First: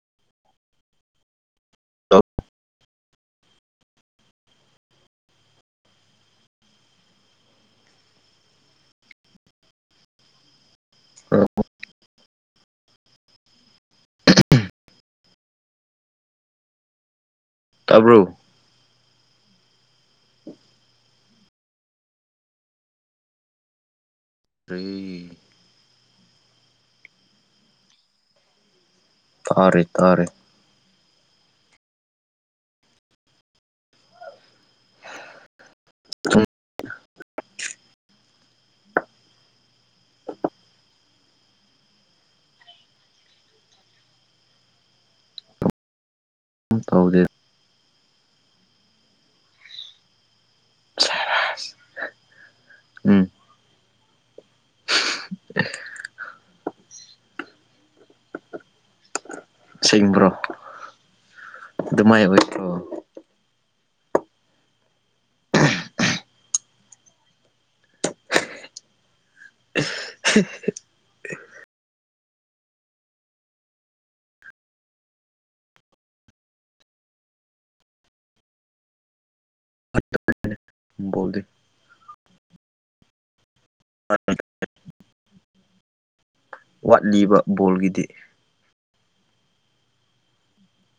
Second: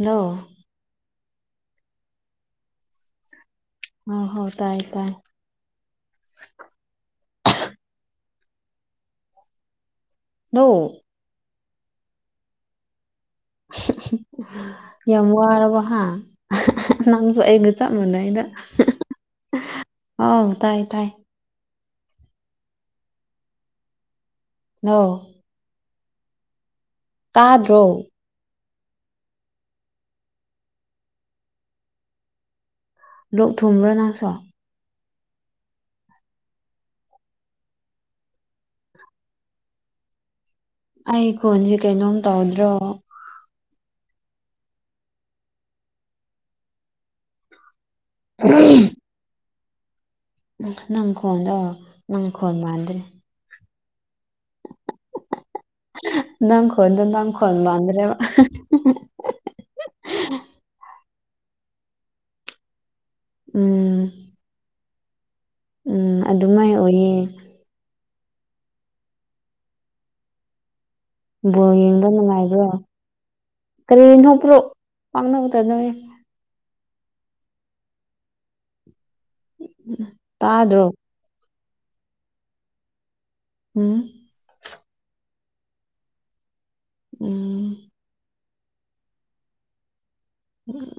ꯅꯣ ꯑ ꯍꯣ ꯇꯥꯏ ꯇꯥꯏ ꯅꯧ ꯍꯜꯂꯣ ꯌꯃꯔꯔꯕ ꯍꯥ ꯑꯩꯒ ꯆꯞ ꯃꯗꯥ ꯇꯥꯕ꯭ꯔꯣ ꯑꯩꯗ ꯍꯥꯎ ꯇꯥꯏ ꯇꯥꯏ ꯇꯦ ꯍꯜꯂꯣ ꯇꯥꯗ꯭ꯔꯣ ꯊꯥꯔꯦ ꯊꯥꯔꯦ ꯂꯣꯛ ꯊꯨꯝꯕ꯭ꯔꯣ ꯅꯪꯁꯣ ꯎ ꯑꯩ ꯀꯣꯟꯁꯦ ꯀꯩꯅꯣꯝ ꯇꯧꯗ꯭ꯔꯣ ꯇꯧꯗꯦ ꯎꯝ ꯅꯪ ꯀꯣꯟꯗꯣ ꯅꯪ ꯀꯣꯟꯣꯟ ꯃꯥꯥꯟꯗ꯭ꯔꯦ ꯎꯝ [unintelligible] ꯅꯪ ꯈꯟ ꯅꯪ ꯈꯣꯟꯕꯗ꯭ꯔꯦ ꯁꯦꯡꯕ꯭ꯔꯣ ꯑꯗꯨꯃꯥꯏ ꯑꯣꯏ꯭ꯔꯣ ꯎꯝ ꯎꯝ ꯑꯗꯨꯃꯥꯏ ꯑꯣꯏꯌꯦ ꯕꯣ ꯌꯦꯡꯕ ꯅꯨꯡꯉꯥꯏꯕ꯭ꯔꯣ ꯀꯔꯤꯊꯣꯛꯄ꯭ꯔꯣ ꯄꯥꯡꯅꯕꯗꯗꯅꯤ ꯇꯥꯗ꯭ꯔꯣ ꯣꯂꯤ ꯎꯝ ꯋꯥꯠꯂꯤꯕ ꯎꯝ ꯕꯣꯜꯒꯤꯗꯤ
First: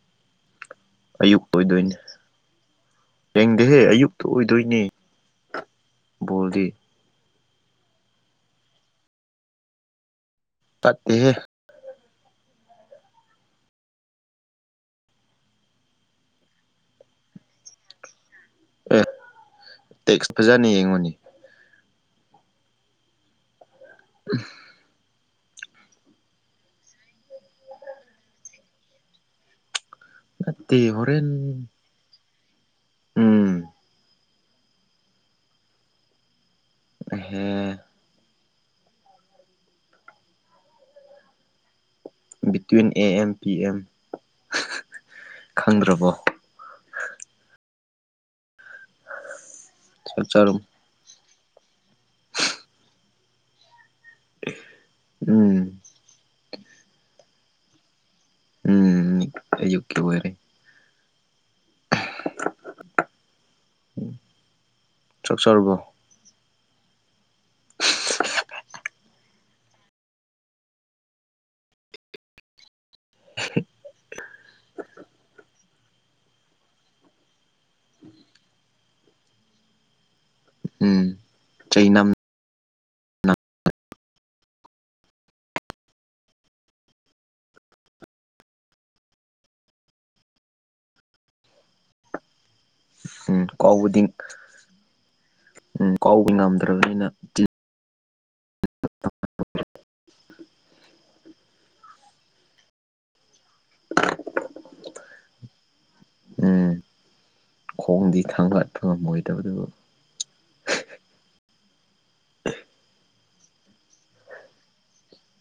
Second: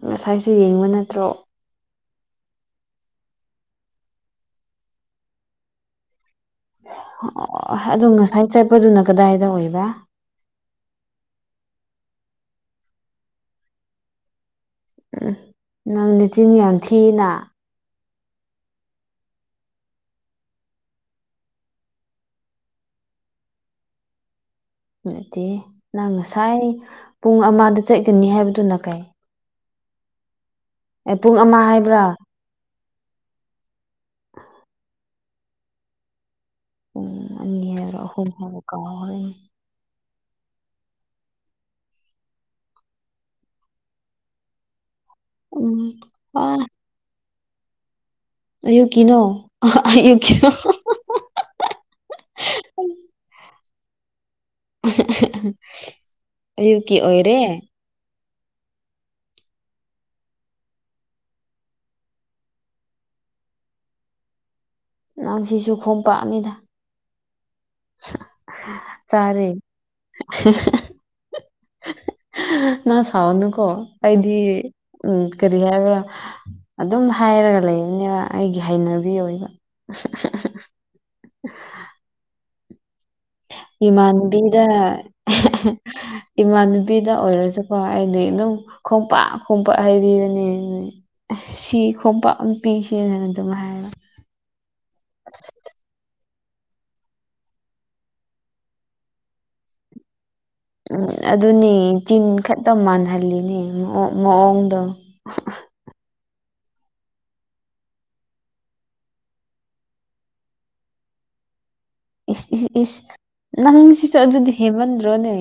ꯉꯁꯥꯏꯁꯨ ꯌꯦꯡꯕ ꯅꯠꯇ꯭ꯔꯣ ꯑꯌꯨꯛꯇ ꯑꯣꯏꯗꯣꯏꯅꯦ ꯌꯦꯡꯗꯦꯍꯦ ꯑꯌꯨꯛꯇ ꯑꯣꯏꯗꯣꯏꯅꯦ ꯕꯣꯜꯗꯤ ꯑꯣ ꯑꯗꯨꯗꯣ ꯉꯁꯥꯏ ꯆꯠꯄꯗꯨꯅ ꯀꯗꯥꯏꯗ ꯑꯣꯏꯕ ꯐꯠꯇꯦ ꯎꯝ ꯅꯪꯅꯆꯤꯤꯟ ꯌꯥꯝ ꯊꯤꯅ ꯑꯦ ꯇꯦꯛꯁ ꯐꯖꯅ ꯌꯦꯡꯉꯨꯅꯤ ꯎ ꯅꯠꯇꯦ ꯅꯪ ꯉꯁꯥꯏ ꯄꯨꯡ ꯑꯃꯗ ꯆꯠꯀꯅꯤ ꯍꯥꯏꯕꯗꯨꯅ ꯀꯥꯏ ꯅꯠꯇꯦ ꯑꯦ ꯍꯣꯔꯦꯟ ꯄꯨꯡ ꯑꯃ ꯍꯥꯏꯕ꯭ꯔꯥ ꯎꯝ ꯑꯍꯦ ꯎꯝꯅꯤꯔꯍꯨꯝ ꯍꯥꯏꯕ ꯀ between A M P M ꯎꯝ ꯈꯪꯗ꯭ꯔꯕꯣ ꯍ ꯀꯅꯣ ꯆꯥꯛ ꯀꯅꯣ ꯆꯥꯔꯕꯣ ꯎꯝ ꯑꯌꯨꯀꯤ ꯑꯣꯏꯔꯦ ꯎꯝ ꯌꯀꯤ ꯑꯣꯏꯔꯦ [inaudible] ꯆꯥꯛ ꯅꯪ ꯁꯤꯁꯨ ꯆꯥꯔꯕꯣ ꯈꯣꯡꯝꯄꯥꯛꯅꯤꯗ ꯆꯔꯦ ꯅ ꯁꯥꯎꯅꯨ ꯀꯣ ꯑꯩꯗꯤ ꯎ ꯀꯔꯤ ꯍꯥꯏꯦꯕ ꯑꯗꯨꯝ ꯍꯥꯏꯔꯒ ꯂꯩꯕꯅꯦꯕ ꯑꯩꯒꯤ ꯍꯩꯅꯕꯤ ꯑꯣꯏꯕ ꯎꯝ ꯆꯩ ꯅꯝ ꯑ ꯏꯃꯥꯟꯅꯕꯤꯗ ꯏꯃꯥꯟꯅꯕꯤꯗ ꯑꯣꯏꯔꯁꯨꯀꯣ ꯑꯩꯗꯤ ꯑꯗꯨꯝ ꯈꯣꯡꯝꯄꯥꯛ ꯈꯣꯡꯄꯥꯛ ꯍꯥꯏꯕꯤꯕꯅꯦ ꯁꯤ ꯈꯣꯡꯄꯥꯛ ꯄꯤꯁꯦꯅ ꯎꯝ ꯑꯗꯨꯝ ꯍꯥꯏꯕ ꯀꯥꯎꯕꯨꯗꯤꯝ ꯀ ꯉꯝꯗ꯭ꯔꯕꯅꯤꯅ [unintelligible] ꯎꯝ ꯑꯗꯨꯅꯦ ꯆꯤꯟ ꯈꯛꯇ ꯃꯥꯟꯍꯜꯂꯤꯅꯦ ꯃꯑꯣꯡꯗꯣ [unintelligible] ꯎꯝ ꯈꯣꯡꯗꯤ ꯈꯥꯡꯕꯍꯠꯄ ꯉꯝꯃꯣꯏꯗꯕꯗꯨꯕꯨ ꯏ ꯏ ꯏꯁ ꯅꯪꯁꯤꯁꯨ ꯑꯗꯨꯗꯤ ꯍꯦꯃꯟ꯭ꯔꯣꯅꯦ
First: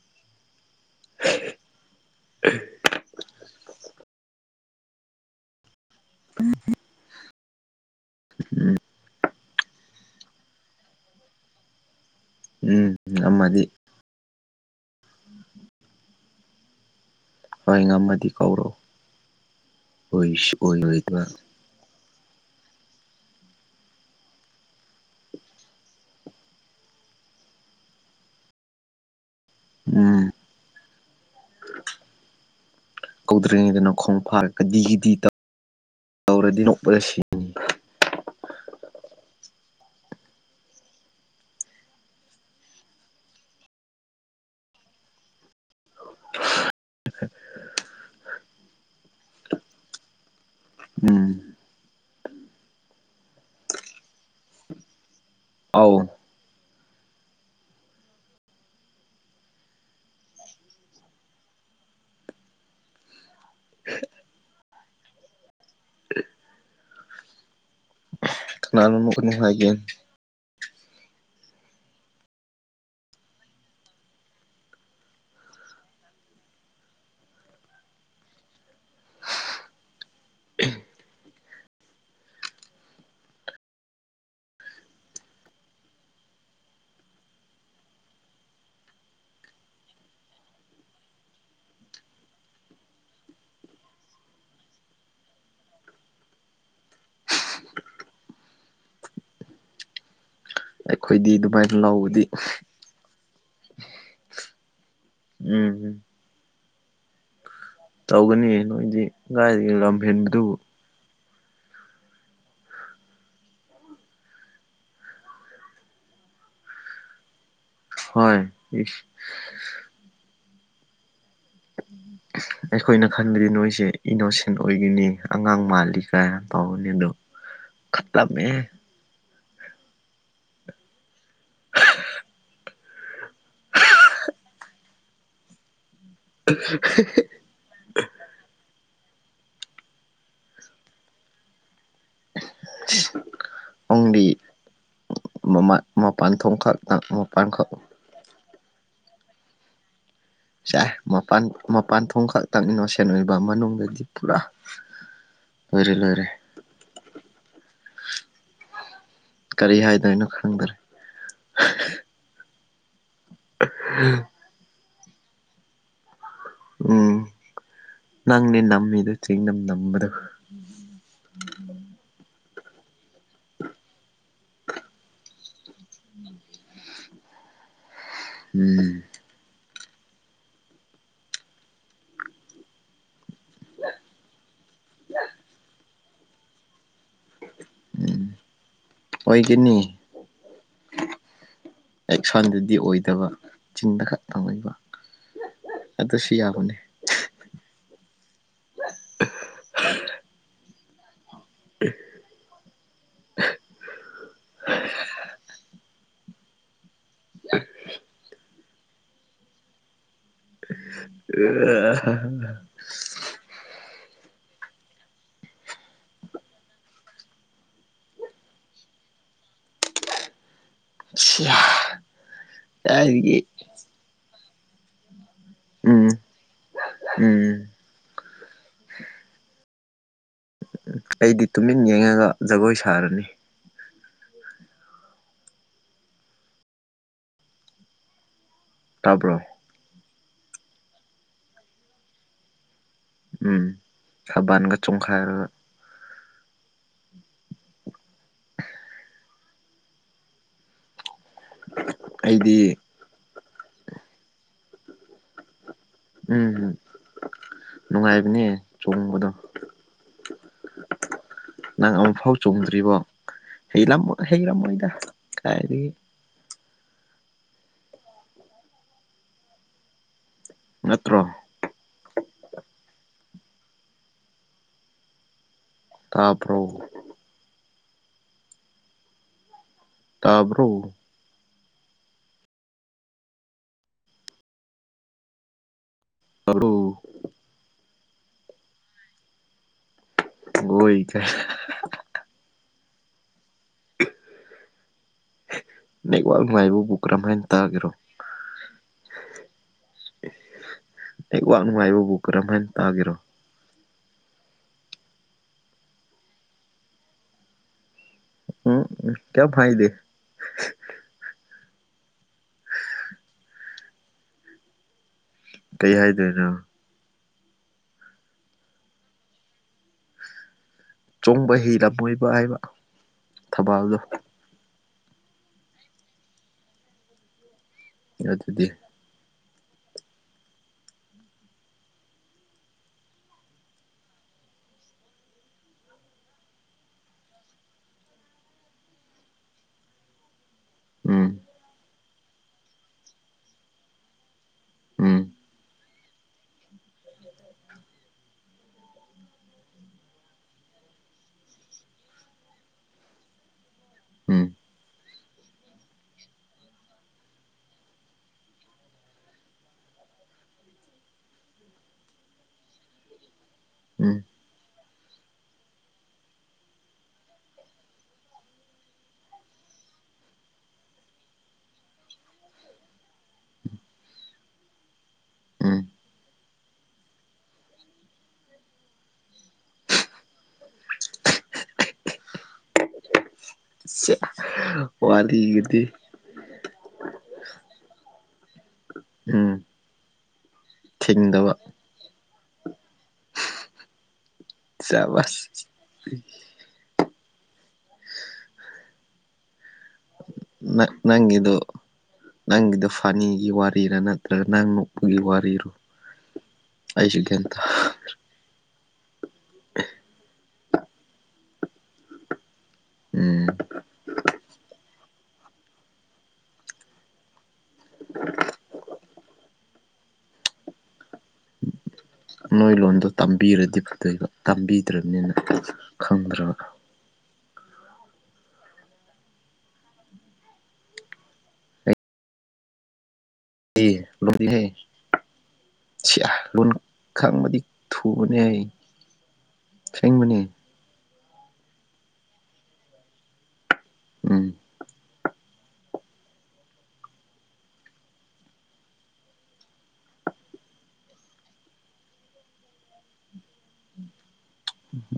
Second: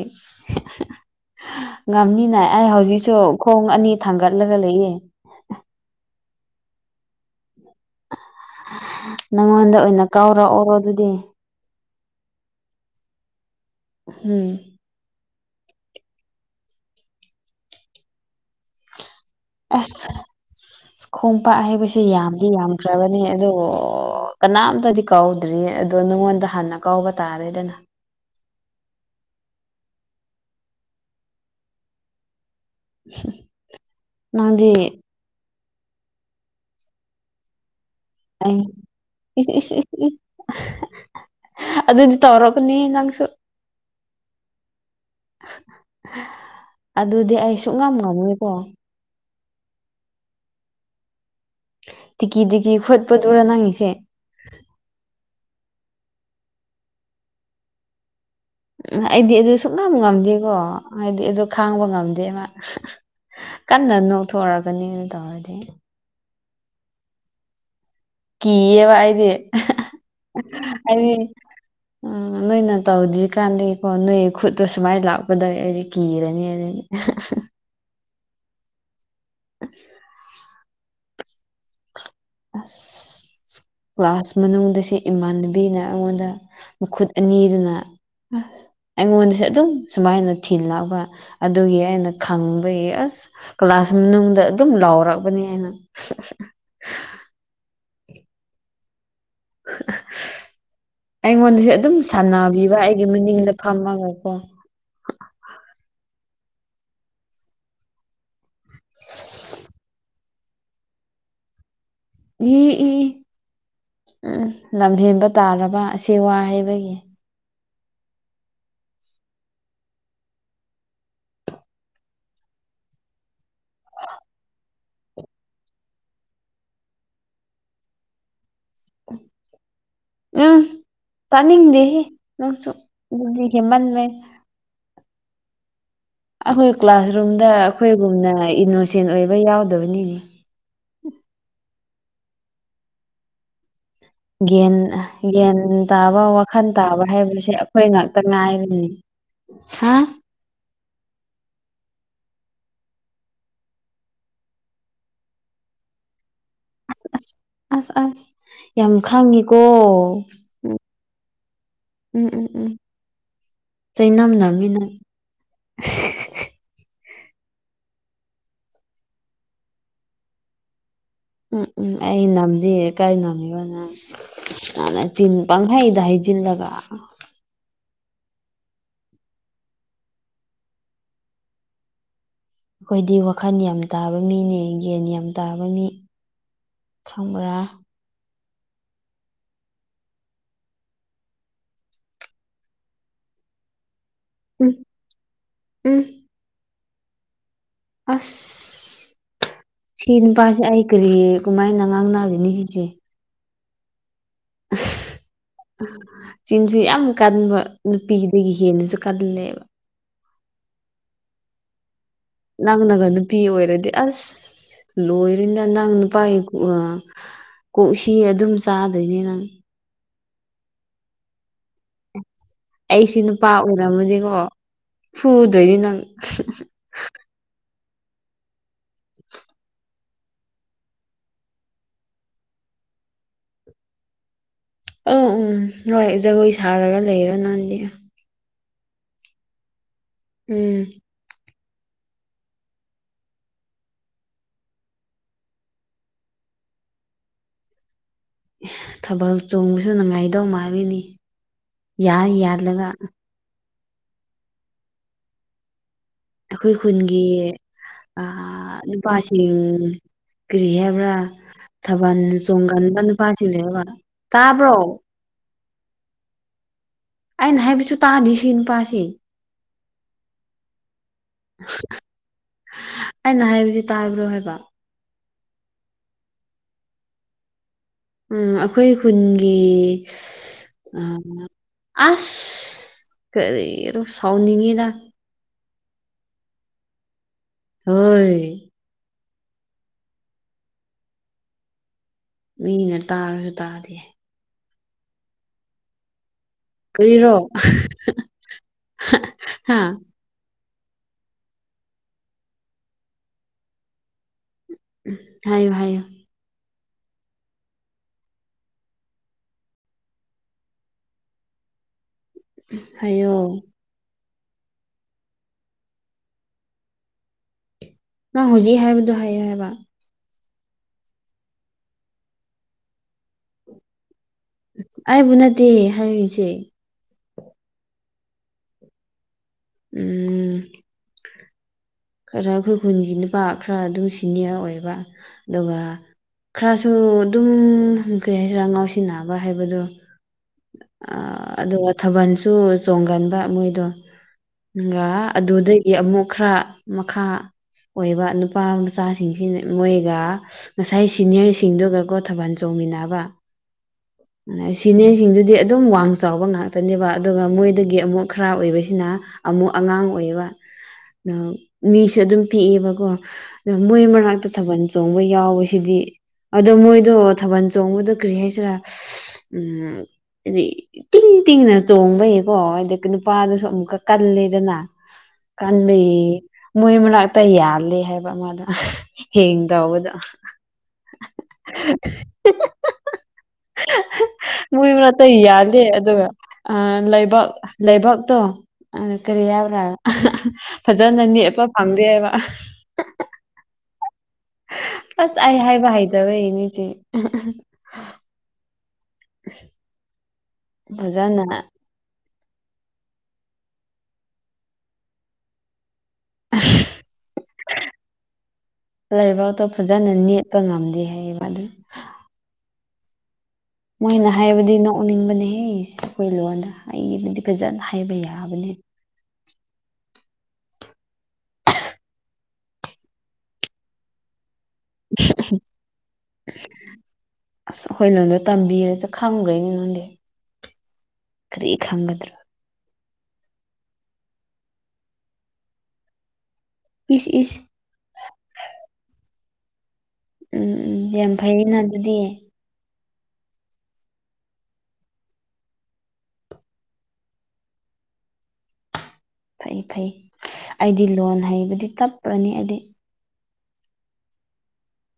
ꯉꯝꯅꯤꯅ ꯑꯩ ꯍꯧꯖꯤꯛꯁꯨ ꯈꯣꯡ ꯑꯅꯤ ꯊꯥꯡꯒꯠꯂꯒ ꯂꯩꯌꯦ ꯅꯪꯉꯣꯟꯗ ꯑꯣꯏꯅ ꯀꯥꯎꯔꯛꯑꯣꯔꯣ ꯑꯗꯨꯗꯤ ꯎꯝ ꯑꯃꯗꯤ ꯎꯝ ꯍꯣꯏ ꯉꯝꯃꯗꯤ ꯀꯧꯔꯣ ꯑꯁ ꯑꯣꯏꯁꯨ ꯑꯣꯏꯔꯣꯏꯗꯕ ꯈꯣꯡꯄꯥꯛ ꯍꯥꯏꯕꯕꯁꯤꯦ ꯌꯥꯝꯗꯤ ꯌꯥꯝꯗ꯭ꯔꯕꯅꯦ ꯑꯗꯣ ꯀꯅꯥꯝꯇꯗꯤ ꯀꯥꯎꯗ꯭ꯔꯤ ꯑꯗꯣ ꯅꯪꯉꯣꯟꯗ ꯍꯥꯟꯅ ꯀꯥꯎꯕ ꯇꯥꯔꯦꯗꯅ ꯎꯝ ꯀꯧꯗ꯭ꯔꯤꯉꯩꯗꯅ ꯈꯣꯡ ꯅꯪꯗꯤ ꯐꯥꯔꯒꯗꯤꯒꯤꯗꯤ ꯇꯧ ꯌꯥꯥꯎꯔꯗꯤ ꯅꯣꯛꯕꯔꯦ ꯁꯤ ꯏ ꯑꯗꯨꯗꯤ ꯇꯧꯔꯛꯒꯅꯦ ꯅꯪꯁꯨ [unintelligible] ꯑꯗꯨꯗꯤ ꯑꯩ ꯁꯨꯡꯛ ꯉꯝ ꯉꯝꯅꯤꯦꯀꯣ ꯎꯝ ꯇꯛꯤ ꯇꯤ ꯈꯣꯠ ꯐꯠ ꯎꯔ ꯅꯅꯥꯉꯁꯦ ꯑꯥꯎ ꯎ ꯑꯩꯗꯤ ꯑꯗꯨ ꯁꯨꯅꯝ ꯉꯝꯗꯦꯀꯣ ꯍꯥꯏꯗꯤ ꯑꯗꯨ ꯈꯥꯡꯕ ꯉꯝꯗꯦ ꯃꯥ ꯀꯟꯅ ꯅꯣꯛꯊꯣꯛꯑꯒꯅꯦꯅ ꯇꯧꯔꯗꯤ ꯀꯕ ꯀꯅꯥꯅꯣ ꯍꯥꯏꯗꯤ ꯅꯣꯛꯀꯅꯨ ꯍꯥꯏꯒꯦ ꯍꯥꯏꯗꯤ ꯎꯝ ꯅꯣꯏꯅ ꯇꯧꯗ꯭ꯔꯤ ꯀꯥꯟꯗꯀꯣ ꯅꯣꯏ ꯈꯨꯠꯇꯨ ꯁꯨꯃꯥꯏꯅ ꯂꯥꯛꯀꯗꯧꯦ ꯑꯩꯗꯤ ꯀꯤꯔꯅꯤ ꯍꯥꯏꯔꯅꯤ [unintelligible] [unintelligible] [inaudible] ꯑ ꯀ꯭ꯂꯥꯁ ꯃꯅꯨꯡꯗꯁꯤ ꯏꯃꯥꯟꯅꯕꯤꯅ ꯑꯩꯉꯣꯟꯗ ꯃꯈꯨꯠ ꯑꯅꯤꯗꯨꯅ ꯑꯁ ꯑꯩꯉꯣꯟꯗꯁꯨꯦ ꯑꯗꯨꯝ ꯁꯨꯃꯥꯏꯅ ꯊꯤꯜꯂꯛꯕ ꯑꯗꯨꯒꯤ ꯑꯩꯅ ꯈꯪꯕꯒꯤ ꯑꯁ ꯀ꯭ꯂꯥꯁ ꯃꯅꯨꯡꯗ ꯑꯗꯨꯝ ꯂꯥꯎꯔꯛꯕꯅꯤ ꯑꯩꯅ [inaudible] ꯑꯩꯈꯣꯏꯗꯤ ꯑꯩꯉꯣꯟꯗꯁꯨ ꯑꯗꯨꯃꯥꯏꯅ ꯑꯗꯨꯝ ꯂꯧꯕꯗꯤ ꯁꯥꯟꯅꯕꯤꯕ ꯑꯩꯒꯤ ꯃꯅꯤꯡꯗ ꯐꯝꯃꯒꯀꯣ ꯎꯝ ꯎꯝ ꯇꯧꯒꯅꯤ ꯅꯣꯏꯗꯤ ꯀꯥꯏꯗꯒꯤ ꯂꯝ ꯍꯦꯟꯕꯗꯨꯕꯨ ꯏ ꯏ ꯏ ꯎꯝ ꯂꯝꯍꯦꯟꯕ ꯇꯥꯔꯕ ꯑꯁꯤ ꯋꯥ ꯍꯥꯏꯕꯒꯤ ꯍꯣꯏ [unintelligible] ꯑꯩꯈꯣꯏꯅ ꯈꯟꯕꯗꯤ ꯅꯣꯏꯁꯦ ꯏꯅꯣꯁꯦꯟ ꯑꯣꯏꯒꯅꯤ ꯑꯉꯥꯡ ꯃꯥꯜꯂꯤ ꯀꯥꯏ ꯇꯧꯕꯅꯤ ꯑꯗꯣ ꯈꯠꯂꯝꯃꯦ ꯎꯝ ꯇꯥꯅꯤꯡꯗꯦꯍꯦ ꯅꯪꯁꯨ ꯍꯦꯃꯟꯂꯦ ꯑꯈꯣꯏ ꯀ꯭ꯂꯥꯁꯔꯨꯝꯗ ꯑꯈꯣꯏꯒꯨꯝꯅ ꯏꯅꯣꯁꯦꯟ ꯑꯣꯏꯕ ꯩꯌꯥꯎꯗꯕꯅꯤꯅꯦ [unintelligible] ꯒ꯭ꯌꯥꯟ ꯒ꯭ꯌꯥꯟ ꯃꯃꯥ ꯇꯥꯕ ꯃꯄꯥꯟ ꯊꯣꯡ ꯋꯥꯈꯜ ꯈꯛꯇꯪ ꯇꯥꯕ ꯃꯄꯥꯟ ꯍꯥꯏꯕꯁꯦ ꯈꯛ ꯑꯈꯣꯏ ꯉꯥꯛꯇ ꯉꯥꯏꯔꯤꯅꯤ ꯍꯥ ꯃꯄꯥꯟ ꯃꯄꯥꯟ ꯊꯣꯡ ꯈꯛꯇꯪ ꯏꯅꯣꯁꯦꯟ ꯑꯣꯏꯕ ꯃꯅꯨꯡꯗꯗꯤ ꯄꯨꯔꯥ ꯂꯣꯏꯔꯦ ꯂꯣꯏꯔꯦ ꯑꯁ ꯑꯁ ꯌꯥꯝ ꯈꯪꯉꯤꯀꯣ ꯀꯔꯤ ꯍꯥꯏꯗꯣꯏꯅꯣ ꯈꯪꯗ꯭ꯔꯦ ꯎꯝ ꯎꯝ ꯎꯝ ꯎꯝ ꯆꯩꯅꯝ ꯅꯝꯃꯤꯅꯪ ꯎꯝ ꯅꯪꯅꯦ ꯅꯝꯃꯤꯗꯤ ꯆꯩꯅꯝ ꯅꯝꯕꯗꯣ ꯎꯝ ꯎꯝ ꯑꯩ ꯅꯝꯗꯦ ꯀꯥꯏ ꯅꯝꯃꯤꯅꯣꯅꯦ ꯅꯪ ꯅꯆꯤꯟ ꯄꯪꯍꯥꯏꯗ ꯍꯥꯏꯖꯤꯜꯂꯒ ꯎꯝ ꯑꯩꯈꯣꯏꯗꯤ ꯋꯥꯈꯜ ꯌꯥꯝ ꯇꯥꯕ ꯃꯤꯅꯦ ꯒ꯭ꯌꯥꯟ ꯌꯥꯝ ꯇꯥꯕ ꯃꯤ ꯈꯪꯕ꯭ꯔꯥ ꯎꯝ ꯑꯣꯏꯒꯅꯤ ꯑꯦꯛꯁꯟꯗꯗꯤ ꯑꯣꯏꯗꯕ ꯆꯤꯟꯗ ꯈꯛ ꯑꯣꯏꯕ ꯎꯝ ꯎꯝ ꯑꯗꯨꯁꯨ ꯌꯥꯕꯅꯦ ꯑꯁ ꯁꯤꯅꯨꯄꯥꯥꯁꯦ ꯑꯩ ꯀꯔꯤ ꯀꯃꯥꯏꯅ ꯉꯥꯡꯅꯅꯥꯒꯅꯤ ꯁꯤꯗꯤ [unintelligible] ꯆꯤꯟꯁꯨ ꯌꯥꯝ ꯀꯟꯕ ꯅꯨꯄꯤꯗꯒꯤ ꯍꯦꯟꯅꯁꯨ ꯀꯜꯂꯦꯕ ꯑ ꯅꯪꯅꯒ ꯅꯨꯄꯤ ꯑꯣꯏꯔꯗꯤ ꯑꯁ ꯂꯣꯔꯦꯅ ꯅꯪ ꯅꯨꯄꯥꯏ ꯑ ꯀꯣꯛꯁꯤ ꯑꯗꯨꯝ ꯆꯥꯗꯣꯏꯅꯤ ꯅꯪ [unintelligible] ꯑꯩꯁꯤ ꯀꯥꯏꯗꯒꯤ ꯅꯨꯄꯥ ꯑꯣꯏꯔꯝꯃꯗꯤꯀꯣ ꯐꯨꯗꯣꯏꯅꯤ ꯅꯪ ꯎꯝ ꯎꯝ ꯑꯩꯗꯤ ꯇꯨꯃꯤꯟ ꯌꯦꯡꯉꯒ ꯖꯒꯣꯏ ꯁꯥꯔꯅꯤ ꯑꯝ ꯎꯝ ꯍꯣꯏ ꯖꯒꯣꯏ ꯁꯥꯔꯒ ꯂꯩꯔꯣ ꯅꯪꯗꯤ ꯇꯥꯕ꯭ꯔꯣ ꯎꯝ ꯎꯝ ꯊꯥꯕꯟꯒ ꯆꯣꯡꯈꯥꯏꯔꯒ ꯊꯥꯕꯜ ꯆꯣꯡꯕꯁꯨ ꯅꯨꯡꯉꯥꯏꯗꯧ ꯃꯥꯜꯂꯤꯅꯤ ꯌꯥꯔ ꯑꯩꯗꯤ ꯌꯥꯜꯂꯒ ꯎꯝ ꯑꯩꯈꯣꯏ ꯈꯨꯟꯒꯤ ꯅꯨꯡꯉꯥꯏꯕꯅꯦ ꯑꯥ ꯆꯣꯡꯕꯗꯣ ꯅꯨꯄꯥꯁꯤꯡ ꯀꯔꯤ ꯍꯥꯏꯕ꯭ꯔ ꯅꯪ ꯊꯥꯕꯜ ꯑꯃꯨꯛꯐꯥꯎ ꯆꯣꯡꯗ꯭ꯔꯤꯕꯣ ꯆꯣꯡꯒꯟꯕ ꯅꯨꯄꯥꯁꯤꯡꯅꯦꯕ ꯇꯥꯕ꯭ꯔꯣ ꯍꯥꯏꯗꯤ ꯑꯩꯅ ꯍꯥꯏꯕꯁꯨ ꯇꯥꯗꯤ ꯁꯤ ꯅꯨꯄꯥꯁꯤ ꯃ ꯑꯩꯅ ꯍꯥꯏꯕꯁꯤ ꯇꯥꯕ꯭ꯔꯣ ꯍꯥꯏꯕ ꯇꯥꯔꯕ꯭ꯔꯣ ꯎꯝ ꯑꯩꯈꯣꯏ ꯈꯨꯟꯒꯤ ꯇꯥꯕ꯭ꯔꯣ ꯑꯁ ꯈꯔꯔꯤ ꯌꯔꯣ ꯁꯥꯎꯅꯤ ꯃꯤꯗ ꯇꯔꯨ ꯍꯣꯏ ꯑꯣꯏꯣꯏ ꯀꯥꯏ ꯃꯤꯅ ꯇꯥꯔꯁꯨ ꯇꯥꯗꯤꯦ [unintelligible] ꯀ꯭ꯋꯥꯛ ꯅꯨꯡ ꯉꯥꯏꯕꯕꯨ ꯀꯔꯝꯍ ꯀꯔꯤꯔꯣ ꯍꯥꯏꯅ ꯇꯥꯒꯦꯔꯣ ꯍꯥ ꯑꯩ ꯋꯥꯥꯛ ꯅꯨꯡꯉꯥꯏꯕꯕꯨ ꯀꯔꯝꯍ ꯍꯥꯏꯅ ꯇꯥꯒꯦꯔꯣ ꯎ ꯍꯥꯏꯌꯣ ꯍꯥꯏꯌꯣ ꯎꯝ ꯀꯌꯥ ꯐꯥꯏꯗꯦ ꯍꯥꯏꯌꯣ ꯀꯩ ꯍꯥꯏꯗꯣꯏꯅꯣ ꯅꯪ ꯍꯧꯖꯤꯛ ꯍꯥꯏꯕꯗꯨꯣ ꯍꯥꯏꯌ ꯍꯥꯏꯕ ꯆꯣꯡꯕ ꯍꯤꯂꯝꯃꯣꯏꯕ ꯍꯥꯏꯕ ꯊꯕꯥꯜꯗꯣ ꯑꯩꯕꯨ ꯅꯠꯇꯦ ꯍꯥꯏꯔꯤꯁꯦ ꯑꯗꯨ ꯑꯗꯨꯗꯤ ꯎꯝ ꯈꯔ ꯑꯩꯈꯣꯏ ꯈꯨꯟꯒꯤ ꯅꯨꯄꯥ ꯈꯔ ꯑꯗꯨꯝ ꯁꯤꯅꯤꯌꯔ ꯑꯣꯏꯕ ꯑꯗꯨꯒ ꯈꯔꯁꯨ ꯑꯗꯨꯝ ꯍꯪ ꯀꯔꯤ ꯍꯥꯏꯁꯤꯔꯥ ꯉꯥꯎꯁꯤꯟꯅꯕ ꯍꯥꯏꯕꯗꯣ ꯑ ꯎꯝ ꯑꯗꯨꯒ ꯊꯥꯕꯜꯁꯨ ꯆꯣꯡꯒꯟꯕ ꯃꯣꯏꯗꯣ ꯒꯥ ꯎꯝ ꯑꯗꯨꯗꯒꯤ ꯑꯃꯨꯛ ꯈꯔ ꯃꯈꯥ ꯑꯣꯏꯕ ꯅꯨꯄꯥ ꯃꯆꯥꯁꯤꯡꯁꯤ ꯃꯣꯏꯒ ꯉꯁꯥꯏ ꯁꯤꯅꯤꯌꯔꯁꯤꯡꯗꯨꯒꯀꯣ ꯊꯥꯕꯥꯜ ꯆꯣꯡ ꯃꯤꯟꯅꯕ ꯎꯝ ꯁꯤꯅꯦꯁꯤꯡꯗꯨꯗꯤ ꯑꯗꯨꯝ ꯋꯥꯡ ꯆꯥꯎꯕ ꯉꯥꯛꯇꯅꯦꯕ ꯑꯗꯨꯒ ꯃꯣꯏꯗꯒꯤ ꯑꯃꯨꯛ ꯈꯔ ꯑꯣꯏꯕꯁꯤꯅ ꯑꯃꯨꯛ ꯑꯉꯥꯡ ꯑꯣꯏꯕ ꯃꯤꯁꯨ ꯑꯗꯨꯝ ꯄꯤꯛꯑꯦꯕꯀꯣ ꯑꯗꯣ ꯃꯣꯏ ꯎꯝ ꯃꯅꯥꯛꯇ ꯊꯥꯕꯜ ꯆꯣꯡꯕ ꯌꯥꯎꯕꯁꯤꯗꯤ ꯑꯗꯣ ꯃꯣꯏꯗꯣ ꯊꯥꯕꯜ ꯆꯣꯡꯕꯗꯣ ꯀ꯭ꯔꯤ ꯍꯥꯏꯁꯤꯔꯥ ꯎꯝ ꯍꯥꯏꯗꯤ ꯇꯤꯡ ꯇꯤꯡꯅ ꯆꯣꯡꯕꯌꯦꯀꯣ ꯍꯥꯏ ꯅꯨꯄꯥꯗꯨꯁꯨ ꯑꯃꯨꯛꯀ ꯀꯜꯂꯦꯗꯅ ꯎꯝ ꯀꯜꯂꯤ ꯃꯣꯏ ꯃꯅꯥꯛꯇ ꯌꯥꯜꯂꯤꯦ ꯍꯥꯏꯕ ꯃꯥꯗ ꯍꯦꯡ ꯇꯕꯗꯣ [unintelligible] ꯑꯦ ꯃꯣꯏ ꯃꯔꯠꯇ ꯌꯥꯗꯦ ꯑꯗꯨꯒ ꯂꯩꯕꯛ ꯂꯩꯕꯛꯇꯣ ꯑ ꯀꯔꯤ ꯎꯝ ꯌꯥꯕ꯭ꯔꯥ ꯐꯖꯅꯅꯤ ꯊꯤꯡꯗꯕ ꯋꯥ ꯑꯁ ꯆꯥꯕꯁ ꯑꯩ ꯍꯥꯏꯕ ꯍꯩꯗꯕꯦ ꯏꯅꯤꯁꯦ [inaudible] ꯅ ꯐꯖꯅ ꯅꯪꯗꯨ ꯅꯪꯒꯤꯗ ꯐꯥꯅꯤꯒꯤ ꯋꯥꯔꯤꯔꯥ ꯅꯠꯇ꯭ꯔꯒ ꯅꯪ ꯅꯣꯛꯄꯒꯤ ꯋꯥꯔꯤꯔꯣ ꯑꯩꯁꯨꯒꯦꯦꯟꯗ ꯂꯩꯕꯥꯛꯇꯣ ꯐꯖꯅ ꯅꯦꯠꯄ ꯉꯝꯗꯦ ꯍꯥꯏꯌꯦꯕ ꯑꯗꯨ ꯎꯝ ꯃꯣꯏꯅ ꯍꯥꯏꯕꯗꯤ ꯅꯣꯛꯅꯤꯡꯕꯅꯦꯍꯦ ꯑꯈꯣꯏ ꯂꯣꯟꯗ ꯑꯩꯕꯨꯗꯤ ꯐꯖꯅ ꯍꯥꯏꯕ ꯌꯥꯕꯅꯦ꯫ [unintelligible] [unintelligible] ꯅꯣꯏ ꯂꯣꯟꯗꯣ ꯇꯝꯕꯤꯔꯗꯤ ꯐꯗꯣꯏꯕ꯫ ꯇꯝꯕꯤꯗ꯭ꯔꯕꯅꯤꯅ ꯈꯪꯗ꯭ꯔꯕ꯫ ꯑꯁ ꯑꯩꯈꯣꯏ ꯅꯣꯟꯗꫭ ꯇꯝꯕꯤꯔꯁꯨ ꯈꯪꯔꫭꯏꯅꯦ ꯅꯪꯗꯤ꯫ ꯀ꯭ꯔꯦ ꯈꯪꯒꯗ꯭ꯔ꯫ [unintelligible] ꯁꯤꯌꯥ꯫ ꯂꯣꯟ ꯏꯁ ꯏꯁ ꯈꯪꯕꯗꯤ ꯊꯨꯕꯅꯦ ꯑꯩ꯫ ꯑꯁꯦꯡꯕꯅꯦ ꯎꯝ ꯎꯝ ꯌꯥꯝ ꯐꯩꯅ ꯑꯗꯨꯗꯤ꯫ ꯎꯝ꯫ ꯐꯩ-ꯐꯩ ꯑꯩꯗꯤ ꯂꯣꯟ ꯍꯩꯕꯗꯤ ꯇꯞꯄꯅꯤ ꯑꯩꯗꯤ꯫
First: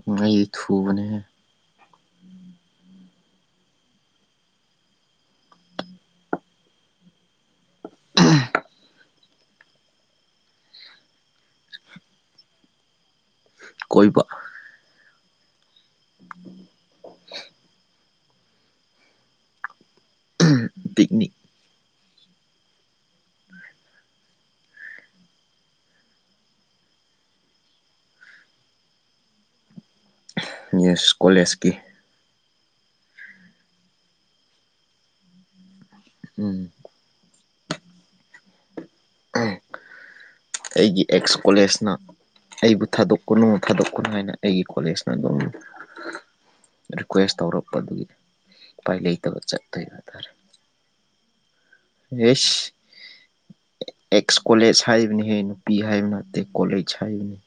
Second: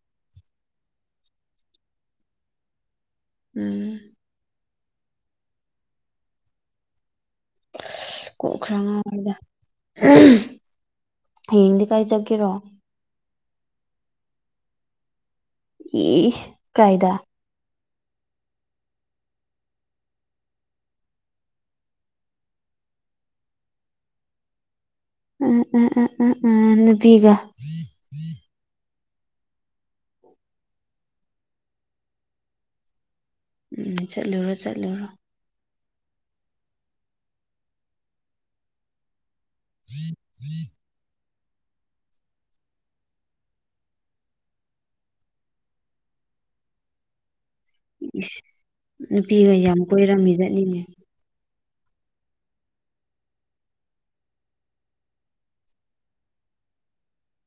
ꯉ ꯑꯩꯗꯤ ꯊꯕꯅꯦ ꯍꯦ꯫ ꯎꯝ꯫ ꯀꯣꯛꯈ꯭ꯔ ꯉꯥꯎꯏꯗ꯫ ꯍꯌꯦꯡꯗꯤ ꯀꯥꯏ ꯆꯠꯀꯦꯔꯣ꯫ ꯀꯣꯏꯕ꯫ ꯏ ꯀꯥꯏꯗ꯫ ꯄꯤꯛꯅꯤꯛ꯫ ꯎ ꯎ ꯎ ꯎꯝ ꯎꯝ ꯅꯨꯄꯤꯒ꯫ ꯌꯦꯁ ꯀꯣꯂꯦꯖꯀꯤ꯫ ꯎꯝ ꯆꯠꯂꯨꯔꯣ-ꯆꯠꯂꯨꯔꯣ꯫ ꯎꯝ꯫ ꯑꯩꯒꯤ ꯑꯦꯛꯁ ꯀꯣꯂꯦꯖꯅ ꯑꯩꯕꯨ ꯊꯥꯗꯣꯛꯀꯅꯨ-ꯊꯥꯗꯣꯛꯀꯅꯨ ꯍꯥꯏꯅ ꯑꯩꯒꯤ ꯀꯣꯂꯦꯖꯅ ꯑꯗꯨꯝ ꯔꯤꯀ꯭ꯋꯦꯁ ꯇꯧꯔꯛꯄꯗꯨꯒꯤ ꯏꯁ ꯎꯄꯥꯏ ꯂꯩꯇꯕ ꯅꯨꯄꯤꯒ ꯌꯥꯝ ꯆꯠꯇꯣꯏ ꯍꯥꯏꯇꯥꯥꯔꯦ꯫ ꯀꯣꯏꯔꯝꯃꯤꯖꯠꯅꯤꯅꯦ ꯌꯦꯁ꯫ ꯑꯦꯛꯁ ꯀꯣꯂꯦꯖ ꯍꯥꯏꯕꯅꯤꯍꯌꯦ ꯅꯨꯄꯤ ꯍꯥꯏꯕ ꯅꯠꯇꯦ ꯀꯣꯂꯦꯖ ꯍꯥꯏꯕꯅꯤ꯫